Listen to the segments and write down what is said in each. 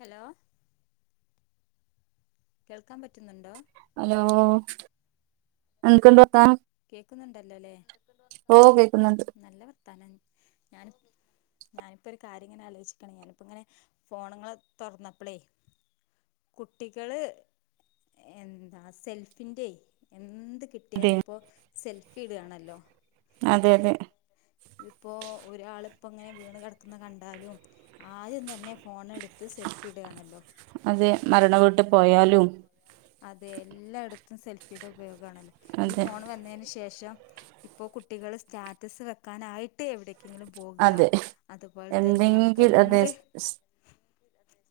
Hello കേൾക്കാൻ പറ്റുന്നുണ്ടോ? Hello എന്തക്കെണ്ട് വർത്താനം കേക്കുന്നുണ്ടല്ലോല്ലേ ഓ കേക്കുന്നുണ്ട് നല്ല വർത്താനം ഞാൻ ഞാനിപ്പോ ഒരു കാര്യം ഇങ്ങനെ ആലോചിക്കാണെ ഞാനിപ്പ ഇങ്ങനെ ഫോണ് തുറന്നപ്പളേ കുട്ടികള് എന്താ സെൽഫിന്റെ എന്ത് കിട്ട കിട്ടിയാൽ അതെ ഇപ്പോ സെൽഫി ഇടാണല്ലോ അതെ അതെ ഇതിപ്പോ ഒരാളിപ്പോ ഇങ്ങനെ വീണ് കിടക്കുന്നത് കണ്ടാലും ആദ്യം തന്നെ ഫോൺ എടുത്ത് സെൽഫി ഇടാണല്ലോ അതെ മരണ വീട്ടിപോയാലും അതെ എല്ലാടത്തും സെൽഫിയുടെ ഉപയോഗമാണല്ലോ ഈ അതെ ഫോൺ വന്നതിന് ശേഷം ഇപ്പോ കുട്ടികൾ സ്റ്റാറ്റസ് ക്കാനായിട്ട് എവിടെങ്കിലും പോക അതെ അതുപോലെ തന്നെ നമ്മുക്ക് എന്തെങ്കിലും അതെ എന്ത്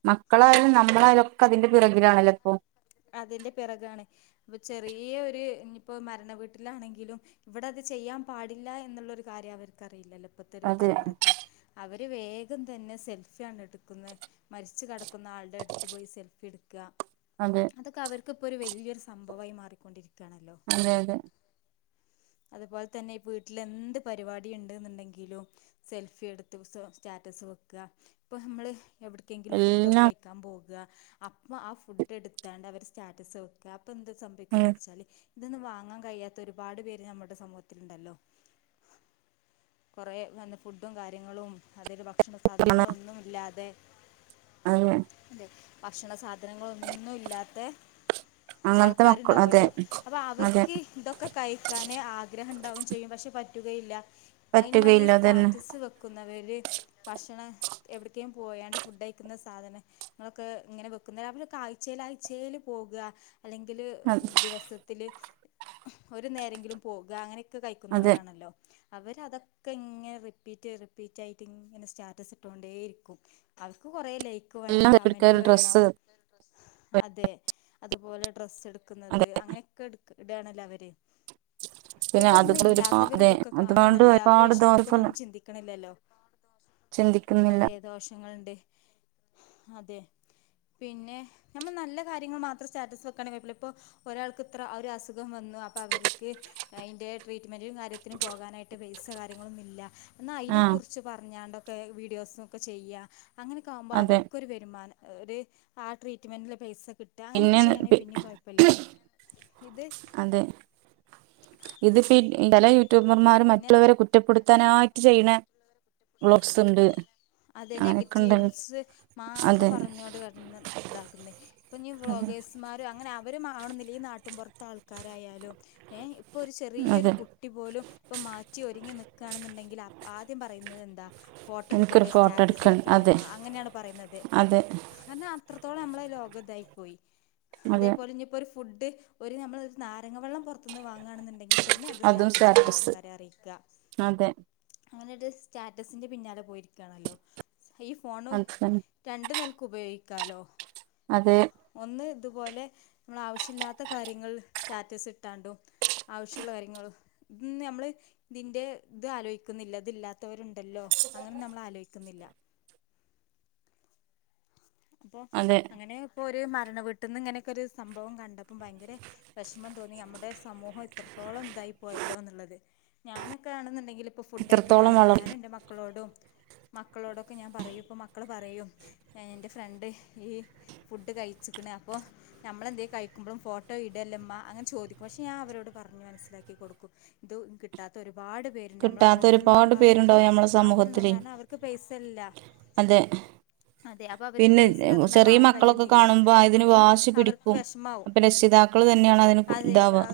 മക്കളായാലും നമ്മളായാലും ഒക്കെ അതിന്റെ പിറകിലാണല്ലോ ഇപ്പം അതിന്റെ പിറകാണ് ചെറിയൊരു ഇനിയിപ്പോ മരണ വീട്ടിലാണെങ്കിലും ഇവിടെ അത് ചെയ്യാൻ പാടില്ല എന്നുള്ളരു കാര്യം അവർക്കറിയില്ലല്ലോ ഇപ്പഴ്ത്തൊരു അതെ തലമുറക്ക് അവര് വേഗം തന്നെ സെൽഫിയാണ് എടുക്കുന്നെ മരിച്ചു കിടക്കുന്ന ആളുടെ അടുത്ത്പോയി സെൽഫി എടുക്ക അതെ അതൊക്കെ അവർക്കിപ്പോ ഒരു വലിയൊരു സംഭവമായി മാറിക്കൊണ്ടിരിക്കയാണല്ലോ അതെ അതെ അതുപോലെ തന്നെ ഇപ്പ വീട്ടിൽ എന്ത് പരിപാടി ഉണ്ടെന്നുണ്ടെങ്കിലും സെൽഫി എടുത്ത് സ്റ്റാറ്റസ് വെക്ക ഇപ്പൊ നമ്മള് എവിടക്കെങ്കിലും ഫുഡ് ഒക്കെ എല്ലാം കഴി ക്കാൻ പോക അപ്പൊ ആ ഫുഡ് എടുത്താണ്ട് അവര് സ്റ്റാറ്റസ് വെക്ക അപ്പ എന്താ സംഭവിക്കുന്നവെച്ചാൽ ഇതൊന്നും വാങ്ങാൻ കഴിയാത്ത ഒരുപാട് പേര് നമ്മുടെ സമൂഹത്തിലുണ്ടല്ലോ കുറെ നല്ല ഫുഡും കാര്യങ്ങളും അതില് ഭക്ഷണ ആണ്. സാധനങ്ങളൊന്നും ഇല്ലാതെ അതെ അതെ ഭക്ഷണ സാധനങ്ങളൊന്നും ഇല്ലാത്തെ അങ്ങനത്തെ മക്കൾ അതെ ആൾക്കാരുണ്ടാവല്ലോ അപ്പൊ അതെ അവർക്ക് ഇതൊക്കെ കഴിക്കാന് ആഗ്രഹം ഉണ്ടാവുകയും ചെയ്യും പക്ഷെ പറ്റുകയുമില്ല അയ്ന് വേണ്ടി ഈ പറ്റുകയില്ല അതന്നെ സ്റ്റാറ്റസ് വെക്കുന്നവര് ഭക്ഷണം എവിടെക്കും പോയാണ്ട് ഫുഡ് കഴിക്കുന്ന സാധനം ഇങ്ങളെ ഇങ്ങനെ വെക്കുന്ന അവരൊക്കെ ആഴ്ചേൽ ആഴ്ചേല് പോകുകാ അല്ലെങ്കില് ദിവസത്തില് ഒരു നേരെങ്കിലും പോകുകാ അങ്ങനെയൊക്കെ അതെ കഴിക്കുന്നവരാണല്ലോ അവരതൊക്കെ ഇങ്ങനെ റിപ്പീറ്റ് റിപ്പീറ്റ് ആയിട്ട് ഇങ്ങനെ സ്റ്റാറ്റസ് ഇട്ടുകൊണ്ടേരിക്കും അവർക്ക് കൊറേ ലൈക്ക് വേണം എല്ലാം എടുക്ക കമന്റ് വേണം ഡ്രസ്സ് അതെ അതുപോലെ ഡ്രസ്സ് എടുക്കുന്നത് അതെ അങ്ങനെയൊക്കെ എടുക്കു ഇടുവാണല്ലോ അവര് ഇപ്പൊ പിന്നെ ഇതൊന്നും അതുകൂടെ ഒരുപാ ഇല്ലാത്തവര് അതെ ഇതൊക്കെ അതുകൊണ്ട് കാണുന്നുണ്ട് അവര് ഒരുപാട് ദോഷം വിഷമിക്കുംന്നൊന്നും ചിന്തിക്കണില്ലല്ലോ ചിന്തിക്കുന്നില്ല ങ്ങളുണ്ട് അതെ പിന്നെ നമ്മൾ നല്ല കാര്യങ്ങള് മാത്രം സ്റ്റാറ്റസ് വെക്കാണങ്കി കൊഴപ്പില്ല ഇപ്പോ ഒരാൾക്ക് ഇത്ര ആഹ് ഒരു അസുഖം വന്നു അപ്പം അവർക്ക് അതിൻ്റെ ട്രീറ്റ്മെന്റും കാര്യത്തിനും പോകാനായിട്ട് പൈസ കാര്യങ്ങളൊന്നും ഇല്ല എന്നാൽ ആഹ് അയ്നെക്കുറിച്ച് പറഞ്ഞാണ്ടൊക്കെ വീഡിയോസൊക്കെ ചെയ്യാ അങ്ങനെയൊക്കെ ആകുമ്പോൾ അതെ അവർക്കൊരു വരുമാനം ഒരു ആഹ് ട്രീറ്റ്മെന്റിന്റെ പൈസ കിട്ട് ട്ടാ അങ്ങനെയൊക്കെ പിന്നെ പി ചെയ്യാണെങ്കിൽ പിന്നിം കൊഴപ്പില്ല ഇത് അതെ ഇത് ഫി ചെല യൂട്യൂബർമാര് മറ്റുള്ളവരെ പിന്നെ കുറ്റപ്പെടുത്താനായിട്ട് ചെയ്യണേ വ്ലോഗ്സ് ഉണ്ട് അതെ ഉണ്ടല്ലോ നെഗറ്റീവ്സ് മാത്രം അതെ പറഞ്ഞോണ്ട് കെടന്ന് ഇതാക്കുന്ന ഇപ്പഞ്ഞി വ്ലോഗേഴ്സ് മാര് അങ്ങനെ അവരും ആവണോന്നില്ല ഈ നാട്ട്മ്പൊറത്ത് ആൾക്കാരായാലും ഏഹ് ഇപ്പൊ ഒരു ചെറിയൊരു അതെ കു ട്ടി പോലും ഇപ്പൊ മാറ്റി ഒരുങ്ങി നിക്കാണെന്നുണ്ടെങ്കിൽ ആദ്യം പറയുന്നത് എന്താ ഫോട്ടോ എനിക്കൊരു എടുക്കണ്ടേ ഫോട്ടോ സ്റ്റാറ്റസ് എടുക്കണം അതെ വെക്കണ്ടേമ്മ അങ്ങനെയാണ് പറയുന്നത് അതെ കാരണം അത്രത്തോളം നമ്മളെ ലോകം ഇതായി പോയി അതെ അതേപോലെ ഇഞ്ഞീപ്പൊരു ഫുഡ് ഒരു നമ്മൾ ഒരു നാരങ്ങ വെള്ളം പുറത്തുനിന്ന് വാങ്ങാണെന്നുണ്ടെങ്കിൽ പിന്നെ അത് അതും സ്റ്റാറ്റസിട്ട് സ്റ്റാറ്റസ് ആൾക്കാരെ അറിയിക്കുക അതെ അങ്ങനെ ഒരു സ്റ്റാറ്റസിന്റെ പിന്നാലെ പോയിരിക്കാണല്ലോ ഈ ഫോണ് അത് രണ്ട് നിൽക്ക് ഉപയോഗിക്കാലോ അതെ ഒന്ന് ഇതുപോലെ നമ്മൾ ആവശ്യല്ലാത്ത കാര്യങ്ങൾ സ്റ്റാറ്റസ് ഇട്ടാണ്ടും ആവശ്യമുള്ള കാര്യങ്ങൾ ഇന്ന് നമ്മള് ഇതിന്റെ ഇത് ആലോചിക്കുന്നില്ല ഇതില്ലാത്ത ത്തവരുണ്ടല്ലോ അങ്ങനെ നമ്മൾ ആലോയ്ക്കുന്നില്ല അപ്പൊ അതെ അങ്ങനെ ഇപ്പൊ ഒരു മരണ വീട്ടിന്ന് ഇങ്ങനെയൊക്കെ ഒരു സംഭവം കണ്ടപ്പോം ഭയങ്കര വെഷമം തോന്നി നമ്മുടെ സമൂഹം ഇത്രത്തോളം ഇതായി പോയല്ലോ എന്നുള്ളത് ഞാനൊക്കെ ആണെന്നുണ്ടെങ്കിൽ ഇപ്പോൾ ഫുഡ് ഇത്രത്തോളം അയക്കുന്നാണെങ്കില് വള ഞാന് എൻ്റെ മക്കളോടും മക്കളോടൊക്കെ ഞാൻ പറയും ഇപ്പൊ മക്കൾ പറയും ഞാൻ എൻ്റെ ഫ്രണ്ട് ഈ ഫുഡ് കഴിച്ക്കണ് അപ്പൊ നമ്മളെന്തേ കഴിക്കുമ്പോളും ഫോട്ടോ ഇടല്ലമ്മാ അങ്ങനെ ചോദിക്കും പക്ഷെ ഞാ അവരോട് പറഞ്ഞു മനസ്സിലാക്കി കൊടുക്കും ഇത് കിട്ടാത്ത ഒരുപാട് പേരു ണ്ട് നമ്മളെ കിട്ടാത്ത ഫോട്ടം ഒരുപാട് കാണുമ്പോ അവർക്ക് പേരുണ്ടാവും നമ്മളെ ആഗ്രഹംണ്ടാകും സമൂഹത്തില് കാരണം അവർക്ക് പൈസല്ല അതെ അതെ അപ്പൊ ഇവര്ക് പിന്നെ പൈസ ഇല്ലാത്തോണ്ടത് ചെറിയ വാങ്ങാൻ മക്കളൊക്കെ കഴിയുന്നില്ല കാണുമ്പോ അതിന് അപ്പോ വാശി അവർക് പിടിക്കും വെഷമാവും അപ്പൊ രക്ഷിതാക്കൾ തന്നെയാണ് അതിന് അതെ ഇതാവുക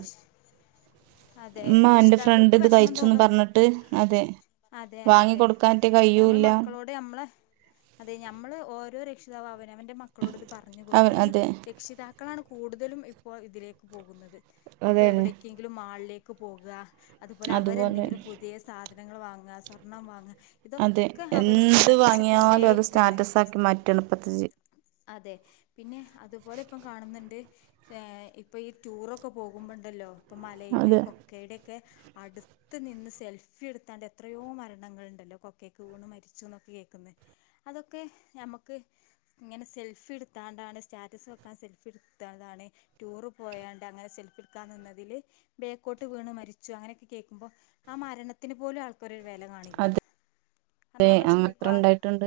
അതെ ഉമ്മ എന്റെ ഫ്രണ്ട് രക്ഷിതാക്കൾക്ക് ഇത് വെഷ്മം കഴിച്ചുന്ന് തോന്നും പറഞ്ഞിട്ട് അതെ അതെ വാങ്ങി അതെ കൊടുക്കാൻറ്റെ അപ്പ നമ്മള് കയ്യൂല്ല മക്കളോ ട് നമ്മളെ അതെ ഞമ്മള് ഓരോ രക്ഷിതാവ് അവനവന്റെ മക്കളോട് ഇത് പർഞ് അവ കൊട്ക്ക അയിന് അതെ രക്ഷിതാക്കളാണ് കൂടുതലും ഇപ്പോൾ ഇതിലേക്ക് പോകുന്നത് ഇഞ്ഞിപ്പോ അതെന്നെ എവിടെക്കെ ങ്കിലും മാൾലേക്ക് പോക അതുപോലെ അവരെന്തെങ്കിലും പുതിയ സാ സാധനങ്ങൾ വാങ്ങ സ്വർണ്ണം വാങ്ങ അതെ എന്ത് വാങ്ങിയാലും അത് ഇരിക്കുകയാണ് സ്റ്റാറ്റസാക്കി മാറ്റാണ് ഇപ്പത്തെ ജി അതെ പിന്നെ അതുപോലെ ഇപ്പം കാണുന്ന്ണ്ട് ഇപ്പ ഈ ടൂറൊക്ക പോകുമ്പണ്ടല്ലോ ഇപ്പം അതെ മലയുടെയും കൊക്കയുടെക്കെ അട് ത്ത് നിന്ന് സെൽഫി എട്ത്താണ്ട് എത്രയോ മരണങ്ങൾണ്ടല്ലോ കൊക്കേക്ക് വീണ് മരിച്ചുന്നൊക്കെ കേക്ക്ന്ന് അതൊക്കെ ഞമ്മക്ക് ഇങ്ങനെ സെൽഫി ഇട്ത്താണ്ടാണ് സ്റ്റാറ്റസ് വെക്കാൻ സെൽഫി ഇട്ത്താണ്ടാണ് ടൂറ് പോയാണ്ട് അങ്ങനെ സെൽഫി ഇട്ക്കാൻ നിന്നതില് ബേക്കോട്ട് വീണ് മരിച്ചു അങ്ങനെയൊക്കെ കേക്കുമ്പോ ആ മരണത്തിന് പോലും ആൾക്കൊരു വെല കാണില്ല അങ്ങനെ നമ്മൾ ചിന്തിക്വോ ട്ട്ണ്ട്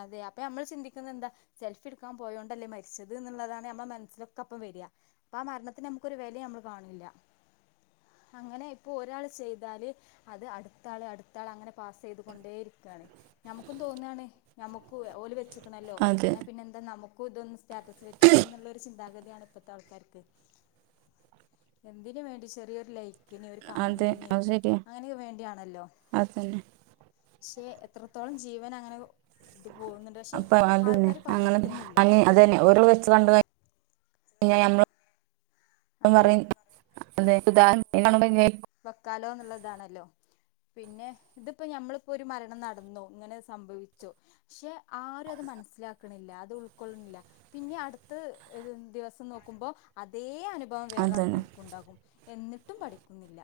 അതെ അപ്പ നമ്മള് ചിന്തിക്കുന്നെന്താ സെൽഫി ഇട്ക്കാം പോയോണ്ടല്ലേ മര്ച്ചത് ന്ന്ള്ളതാണ് നമ്മളെ മൻസ്സിലൊക്കപ്പം വര അപ്പ ആ മരണത്തിന് നമുക്കൊരു വെല നമ്മള് കാണ് ണില്ല. അങ്ങനെ ഇപ്പോ ഒരാള് ചെയ്താല് അത് അട്ത്താള് അട്ത്താള് അങ്ങനെ പാസ് ചെയ്തു കൊണ്ടേയിരിക്കാണ്. ഞമ്മക്കും തോന്നാണ്. ഞമ്മുക്കു ഓല് വെച്ച്ക്ക്‌ണല്ലോ അതെ ന്നാ പിന്നെ എന്താ നമു ക്കു ഇതൊന്ന് സ്റ്റാറ്റസ് വെച്ചൂടെ ന്നുള്ളരു ചിന്താഗതിയാണ് ഇപ്പത്ത ആൾക്കാര്ക്ക്. എന്തിനു വേണ്ടി ചെറിയൊരു ലൈ ക്ക്‌ന് ഒരു അതെ കമന്റിന് അത് ശരിയാ അങ്ങനെ വേണ്ടിയാണല്ലോ. അതന്നെ പക്ഷെ എത്രത്തോളം ജീവനങ്ങനെ ഇത് പോവുന്നു അപ്പൊ അത് ന്നേ അങ്ങനെ അങ്ങനെ അതന്നെ ഓരോള് വെച്ച് കണ്ട് ക കഴിഞ്ഞ ഞമ്മള് അതെ പറഴും [unintelligible] വെക്കാലോ ന്ന്ള്ളതാണല്ലോ. പിന്നെ ഇത്പ്പ ഞമ്മള്പ്പോ ഒരു മരണം നടന്നു. ഇങ്ങനെ സംഭവിച്ചു പക്ഷെ ആരു അത് മൻസ്സിലാക്ക്ണില്ല. അത് ഉൾക്കൊള്ള്ണില്ല പിന്നെ അട്ത്ത ദിവസം നോക്കുമ്പോ അതേ അനു ഭവം വേറെ അതന്നെ ആൾക്കാര്ക്കു ഉണ്ടാകും. എന്നിട്ടും പഠിക്കുന്നില്ല.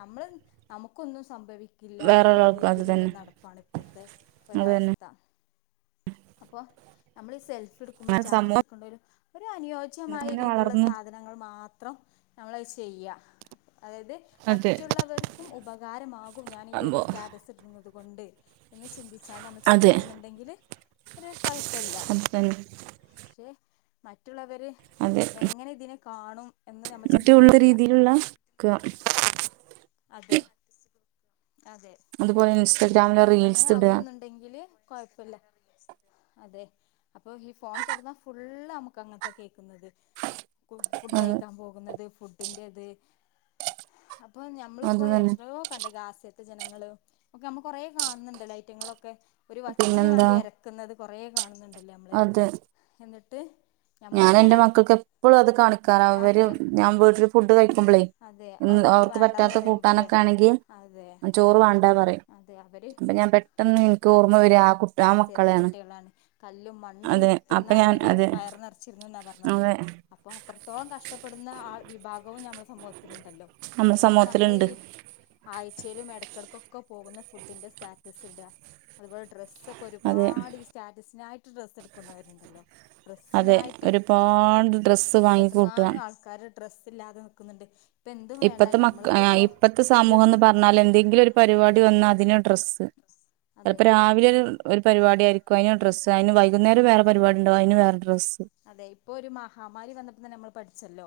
നമ്മള് നമുക്കൊന്നും സംഭവി‌ ഇല്ലാന്ന്ള്ളരു വേറൊരാൾക്കും അത് തന്നെ രീതിയിലുള്ളോരു നടപ്പാണ് ഇപ്പോഴത്തെ വേറെ ഒരാൾക്ക് അത് തന്നെ അത് തന്നെ ഒരവസ്ഥ. അപ്പോ നമ്മള് ഈ സെൽഫി ഇട്ക്കുമ്പോ അങ്ങനെ സ്റ്റാറ്റസ് സമൂഹം വെക്കേണ്ടൊരു ഒരു അനുയോജ്യമായ അങ്ങനെ രീതിയിലുള്ള വളർന്നു സാധ ങ്ങൾ മാത്രം നമ്മള അത് ചെയ്യ. അതായത് അതെ മറ്റുള്ളവര്ക്കും ഉപകാരമാകും ഞാനി ഈ ഒരു അപ്പോ സ്റ്റാറ്റസ് ഇട്ട്ണത് കൊണ്ട് എന്ന് ചിന്തിച്ചാണ്ട് നമ്മള് അതെ ചെയ്യാണ്ന്ന്ണ്ടെങ്കില് ഒരു കൊഴപ്പല്ല. അത് തന്നെ പക്ഷെ മറ്റുള്ളവര് അതെ എങ്ങനെ ഇതിനെ കാണും എന്ന് നമ്മൾ മറ്റുള്ള ചിന്തിക്കുന്നില്ല രീതിയിലുള്ള ക്ക അതെ അതെ അതുപോലെ ഇൻസ്റ്റാഗ്രാമില് റീൽസ് ഇട ഇണ്ടെങ്കില് കൊഴപ്പെല്ലാ. അതെ അപ്പ ഈ ഫോൺ തൊറന്നാ ഫുള്ള് അമ്മക്ക് അങ്ങൻത്തെയാ കേക്ക്ന്നത്. കു ഫുഡ് അത് കയ്ക്കാൻ പോകുന്നത്, ഫുഡിന്റെത് അപ് അപ്പം അത് ഞമ്മളിപ്പോ തന്നെ എത്രയോ കണ്ട് ഗാസ് ത്തെ ജനങ്ങള് ഒക്കെ നമ്മ കൊറെ കാണുന്ന്ണ്ടല്ലോ ഐറ്റങ്ങളൊക്കെ ഒരു വറ്റിനു പിന്നെന്താ വേണ്ടി എരക്കുന്നത് കൊറേ കാണുന്നുണ്ടല്ലോ നമ്മള് അതെ എന്നിട്ട് ഞാൻ എന്റെ ഞമ്മളിങ്ങനെ മക്കക്ക് എപ്പളു അത് കാണിക്കാറാ ഇവര് അതെ ഞാൻ വീട്ടില് ഫുഡ് കഴിക്കുമ്പളേ. അതെ ഇൻ അവർക്ക് വേണ്ടാന്ന് പറ്റാത്ത പറയുമ്പോലെ കൂട്ടാനൊക്കെ ആണെങ്കി അതെ ചോറ് വാണ്ടാ പറയും. അതെ അവര് അപ്പൊ ഞാൻ പെട്ടെന്ന് എനിക്ക് ഓർമ്മ വരും ആ കുട്ടി ആ ഗാസെത്തെ മക്കളെയാണ് കുട്ടികളാണ്. കല്ലും മണ്ണും അതെ അപ്പൊ ഞാൻ തിന്നവര് അതെ വയറ് നെർ ച്ചിരുന്നുന്നാ പറഞ്ഞത് അതെ അപ്പൊ അത്രത്തോളം കഷ്ട്ടപ്പെടുന്ന ആ വിഭാഗവും ഞമ്മളെ സമൂഹത്തില്ണ്ടല്ലോ. നമ്മുടെ ഇന്നട്ട് നമ്മളീ സമൂഹത്തിലുണ്ട് ആഴ്ച്ചേലും എടക്കെടക്കൊക്കെ പോകുന്ന ഫുഡിന്റെ സ്റ്റാറ്റസ്സ്ടാ അതുപോലെ ഡ്രസ്സും ക്കെ അതെ ഒരുപാട് ഈ സ്റ്റാറ്റസ്സിനായിട്ട് ഡ്രസ്സ് എടുക്കുന്നവരുണ്ടല്ലോ അതെ ഡ്രസ്സിനായിട്ട് ഒരുപാട് ഡ്രസ്സ് വാങ്ങിക്കൂട്ടുക എത്രങ്ങാനം ആൾ ക്കാര് ഡ്രസ്സില്ലാതെ നിക്ക്ന്ന്ണ്ട് ഇപ്പത്തെ മക്ക് ആഹ് ഇപ്പത്തെ ഒരു സമൂഹന്ന് പറഞ്ഞാ എന്തെങ്കിലൊരു പരിപാടി വന്നാ അതിന് ഡ്രസ്സ് അതെ ചെലപ്പം രാവിലെ ഒര് ഒരു പരിപാടിയായിരിക്കു അയ്ന് ഡ്രസ്സ്, അയ്ന് വൈകുന്നേരം വേറെ പരിപാടി ഇണ്ടാവും അയ്ന് വേറെ ഡ്രസ്സ് അതെ ഇപ്പൊ ഒരു മഹാമാരി വന്നപ്പോ തന്നെ നമ്മള് പഠിച്ചല്ലോ.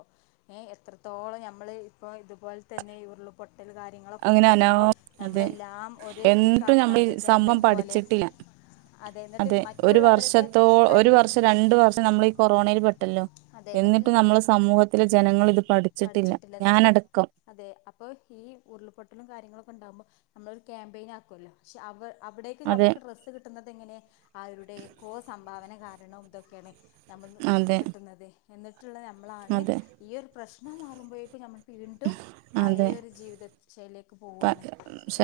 ഏഹ് എത്രത്തോളം ഞമ്മള് ഇപ്പോ ഇതുപോലെ തന്നെ ഈ ഉരുളപൊട്ടല് കാര കാര്യങ്ങളൊക്കെ അങ്ങനെ അനോ ഇണ്ടാകുമ്പോ അതെ നമ്മളെല്ലാം ഒരു എന്നിട്ടും നമ്മൾ ഈ ഇത്ക്കാക്കാണല്ലേ സംഭവം ക്യാമ്പയിൻ പോലെ. പഠിച്ചിട്ടില്ല അതെ എന്നിട്ട് മറ്റുള്ളവരുടെ കൈയ്യിൽ രണ്ടു വർഷം നമ്മളീ കൊറോണയിൽ പെട്ടല്ലോ എന്നിട്ട് നമ്മളെ സമൂഹത്തിലെ ജനങ്ങളിത് പടി ച്ചിട്ടില്ലാ പഠിച്ചിട്ടില്ല എന്നിട്ട് ഞാനടക്കം അതെ അപ്പോ ഈ ഉരുൾപൊട്ടലും കാര്യങ്ങളൊക്കെ ഇണ്ടാകുമ്പോ നമ്മളൊരു ക്യാമ്പയിൻ ആക്കോല്ലോ ക്ഷെ അവ അവിടേക്ക് അതെ നമ്മക്ക് ഡ്രസ്സ് കിട്ടുന്നത് എങ്ങനെ ആരുടെക്കോ സംഭാവന കാരണം ഇതൊക്കേണ് ഞമ്മൾ ഇന്ന് അതെ കിട്ടുന്നത് എന്നിട്ട്ള്ള ഞമ്മളാണ് അതെ ഈ ഒരു പ്രശ്നം മാറുമ്പോക്കും ഞമ്മൾ വീണ്ടും പയെ അതെ ഒരു ജീവിത ശൈലിയേക്ക് പ പോവാണ്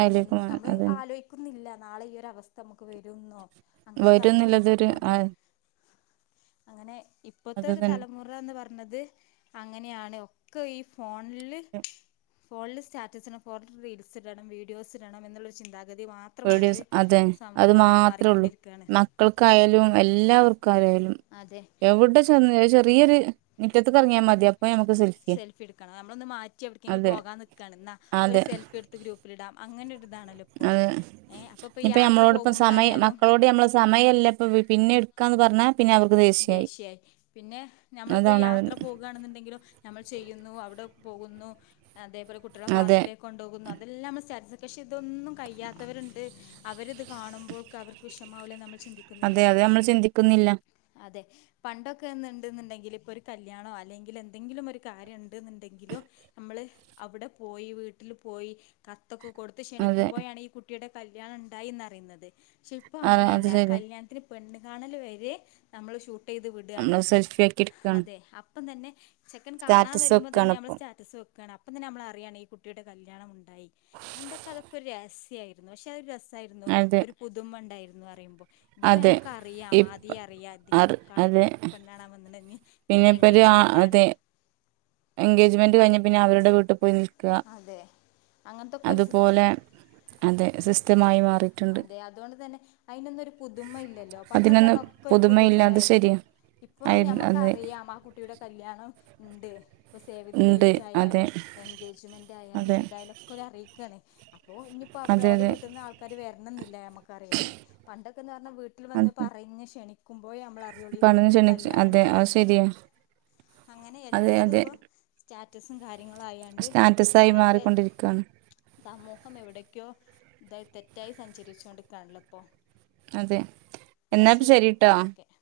ഏഹ് എൻ നമ്മള് അതന്നെ ആലോയി ക്കുന്നില്ല നാളെ ഈ ഒരവസ്ഥ നമ്മക്ക് വെരുന്നോ വെരുന്നില്ലതൊരു ആഹ് അങ്ങനെ ഇപ്പത്തെ ഒരു തന്നെ തലമുറ എന്ന് പറഞ്ഞത് അങ്ങനെയാണ് ഒക്കെ ഈ ഫോണില് ഫോണില് സ്റ്റാറ്റസ്സിടണം ഫോട്ടോട്ത്ത് റീൽസ് ഇടണം വീഡിയോസ് ഇടണം എന്നുള്ളൊരു ചിന്താഗതി മാത് ത്രമുള്ളൊര് പേടിയൊസ് അതെ അത് സമൂഹമായി മാത്രേ ഉള്ളൂ മാറിക്കൊണ്ടിരിക്കാണ് മക്കൾക്കായാലും എല്ലാവർക്കായാലും അതെ എവിടെ [unintelligible] ചെറിയൊര് മിറ്റത്ത്ക്ക് എറങ്ങ്യാ മതി അപ് സെൽഫി ഇട്ക്കണം നമ്മളൊന്ന് മാറ്റി എവ്ട്ക്കേങ്കിലും അതെ പോകാ നിക്കാണ് ഇന്നാ ഒരു അതെ സെൽഫി എട്ത് ത്ത് ഗ്രൂപ്പിലിടാം അങ്ങനെ ഒരു ഇതാണല്ലോ ഇപ്പം അതെ ഏഹ്‌ അപ്പൊ ഇപ്പൊ യാത്ര പോകുമ്പളായാലും സമയെല്ലാ ഇപ്പ പി പിന്നെ എട്ക്കാന്ന് പറഞ്ഞാൽ ദേഷ്യായി പിന്നെ ഞമ്മളിപ്പോ ഈ അതാണ് അവൻ യാത്ര പോ പോകാണ്ന്ന്ണ്ടെങ്കിലും ന്തമ്മള് ചെയ്യുന്നു അവിടെ പോകുന്നു അതേപോലെ കുട്ട്യാളെ അതെ പാർക്കില് കൊണ്ടോകുന്നു അതെല്ലാം നമ്മള് സ്റ്റാറ്റസ് പക്ഷെ ഇതൊന്നും കയ്യാത്തവര്ണ്ട് അവരിത് കാണുമ്പോൾക്ക് അവർക്ക് വിഷമാവില്ലെ നമ്മൾ അതെ ചിന്തിക്കുന്നില്ല അത് നമ്മൾ ചിന്തിക്കുന്നില്ലാ അതെ പണ്ടൊക്കെന്ന് ഇന്ന്ണ്ട്ന്ണ്ടെങ്കില് ഇപ്പോ ഒരു കല്യാണോ അല്ലെങ്കി എന്തെങ്കിലും ഒരു കാര്യം ഉണ്ട്ന്ണ്ടെങ്കിലും നമ്മള് അവിടെ പോയി വീട്ടില് പോയി കത്തൊക്കെ കൊടുത്ത് അതെ ക്ഷണിക്കുമ്പോഴാണ് ഈ കുട്ടിയുടെ കല്യാണണം ഇണ്ടായി ന്നറിഞ്ഞത് പക്ഷെ ഇപ്പം ആ അത് അങ്ങനെയല്ല ശരി കല്യാണത്തിന് പെണ്ണു കാണല് വരെ നമ്മള് ഷു ടീത് വിടാണ് നമ്മള് ഉം സെൽഫി ആക്കി എടുക്കാണ് അതെ അപ്പ തെന്നെ ചെക്കൻ കാണാൻ സ്റ്റാറ്റസ് വരുമ്പോ തെന്നെ വെക്കാണ് നമ്മള് ഇപ്പം സ്റ്റാറ്റസ് വെക്കാണ്. അപ്പ തെന്നെ നമ്മളറിയാണ് ഈ കുട്ടിയുടെ കല്യാണം ഇണ്ടായി പണ്ടൊക്കെ അതൊക്കെ രഹസ്യംയിരുന്നു പക്ഷെ അത് രസായിരുന്നു അതെ ഒരു പുതുമ ഇണ്ടായിന്നു പറയുമ്പോ. ഇത്പ്പോ അതെ നമ്മക്ക അറിയാ ഇപ്പ ആദ്യേ അറിയാ അതിൻ്റെ അറ് കാണല്ലാം അതെ പെണ്ണാണാ വന്നു കഴിഞ് പിന്നെ ഇതിൻ്റെ ഇപ്പൊര് ആ എൻഗേജ്മെൻറ്ണ് അതെ എൻഗേജ്മെന്റ് കഴിഞ്ഞ പിന്നെ അവരുടെ വീട്ടിൽ പോയി നിൽക്കാ. അതെ അങ്ങനത്തൊക്കെ ഒരു സിസ്റ്റം അതുപോലെ അതെ സിസ്റ്റ്മായി മാറി അതെ അതോണ്ട് തെന്നെ അയിനൊന്നും ഒരു പുതുമ ഇല്ലല്ലോ പണ്ടൊക്കെ അതിനൊന്നും പറഞ്ഞ ഒക്കെ ഒരു പുതുമയില്ല അത് പുതുമയായിരുന്നു ശരിയാ ഇപ്പൊ ആയിരുന്നു ഞമ്മക്ക അതെ അറിയാം ആഹ് കുട്ടിയുടെ കല്യാണം ഉണ്ട് ഇപ്പോ സേവ്ത് ഉണ്ട് ഡേറ്റ് അതെ ആയാലും എൻഗേജ്മെൻറ് ആയാലും അതെ എതായാലും ഒക്കെ ഓല് അറിയിക്കാണ് അപ്പോ ഇനിയിപ്പോ അവിടെ അതെ ഓലെ അതെ വീട്ന്ന് ആൾക്കാര് വരണന്നില്ല നമക്ക് അറിയാന് പണ്ടൊക്കെന്ന് പറഞ്ഞാ വീട്ടില് വന്ന് അതെ പറഞ്ഞ് ഷെണി ക്കുമ്പോയേ നമ്മള അറിയൊള്ളൂ ഈ പടന്ന് കുട്ടിയുടെ ക്ഷണിച്ചു കല്യാണ അതെ അത് ഇണ്ടായിന്ന്ള്ളത് ശരിയാ അങ്ങനെ അതെ അതെ എല്ലതുപ്പോ സ്റ്റാറ്റസും കാര്യങ്ങളും ആയാണ് സ്റ്റാറ്റസായി മാറിക്കൊണ്ടിരിക്കാണ്. സമൂഹം എവിടക്കോ തെറ്റായി സഞ്ചരിച്ചു കൊണ്ടിരികാണല്ലൊ ഇപ്പോ അതെ എന്നാ എന്നാപ്പ ശരിട്ടോ ശെരിട്ടോ ഓക്കെ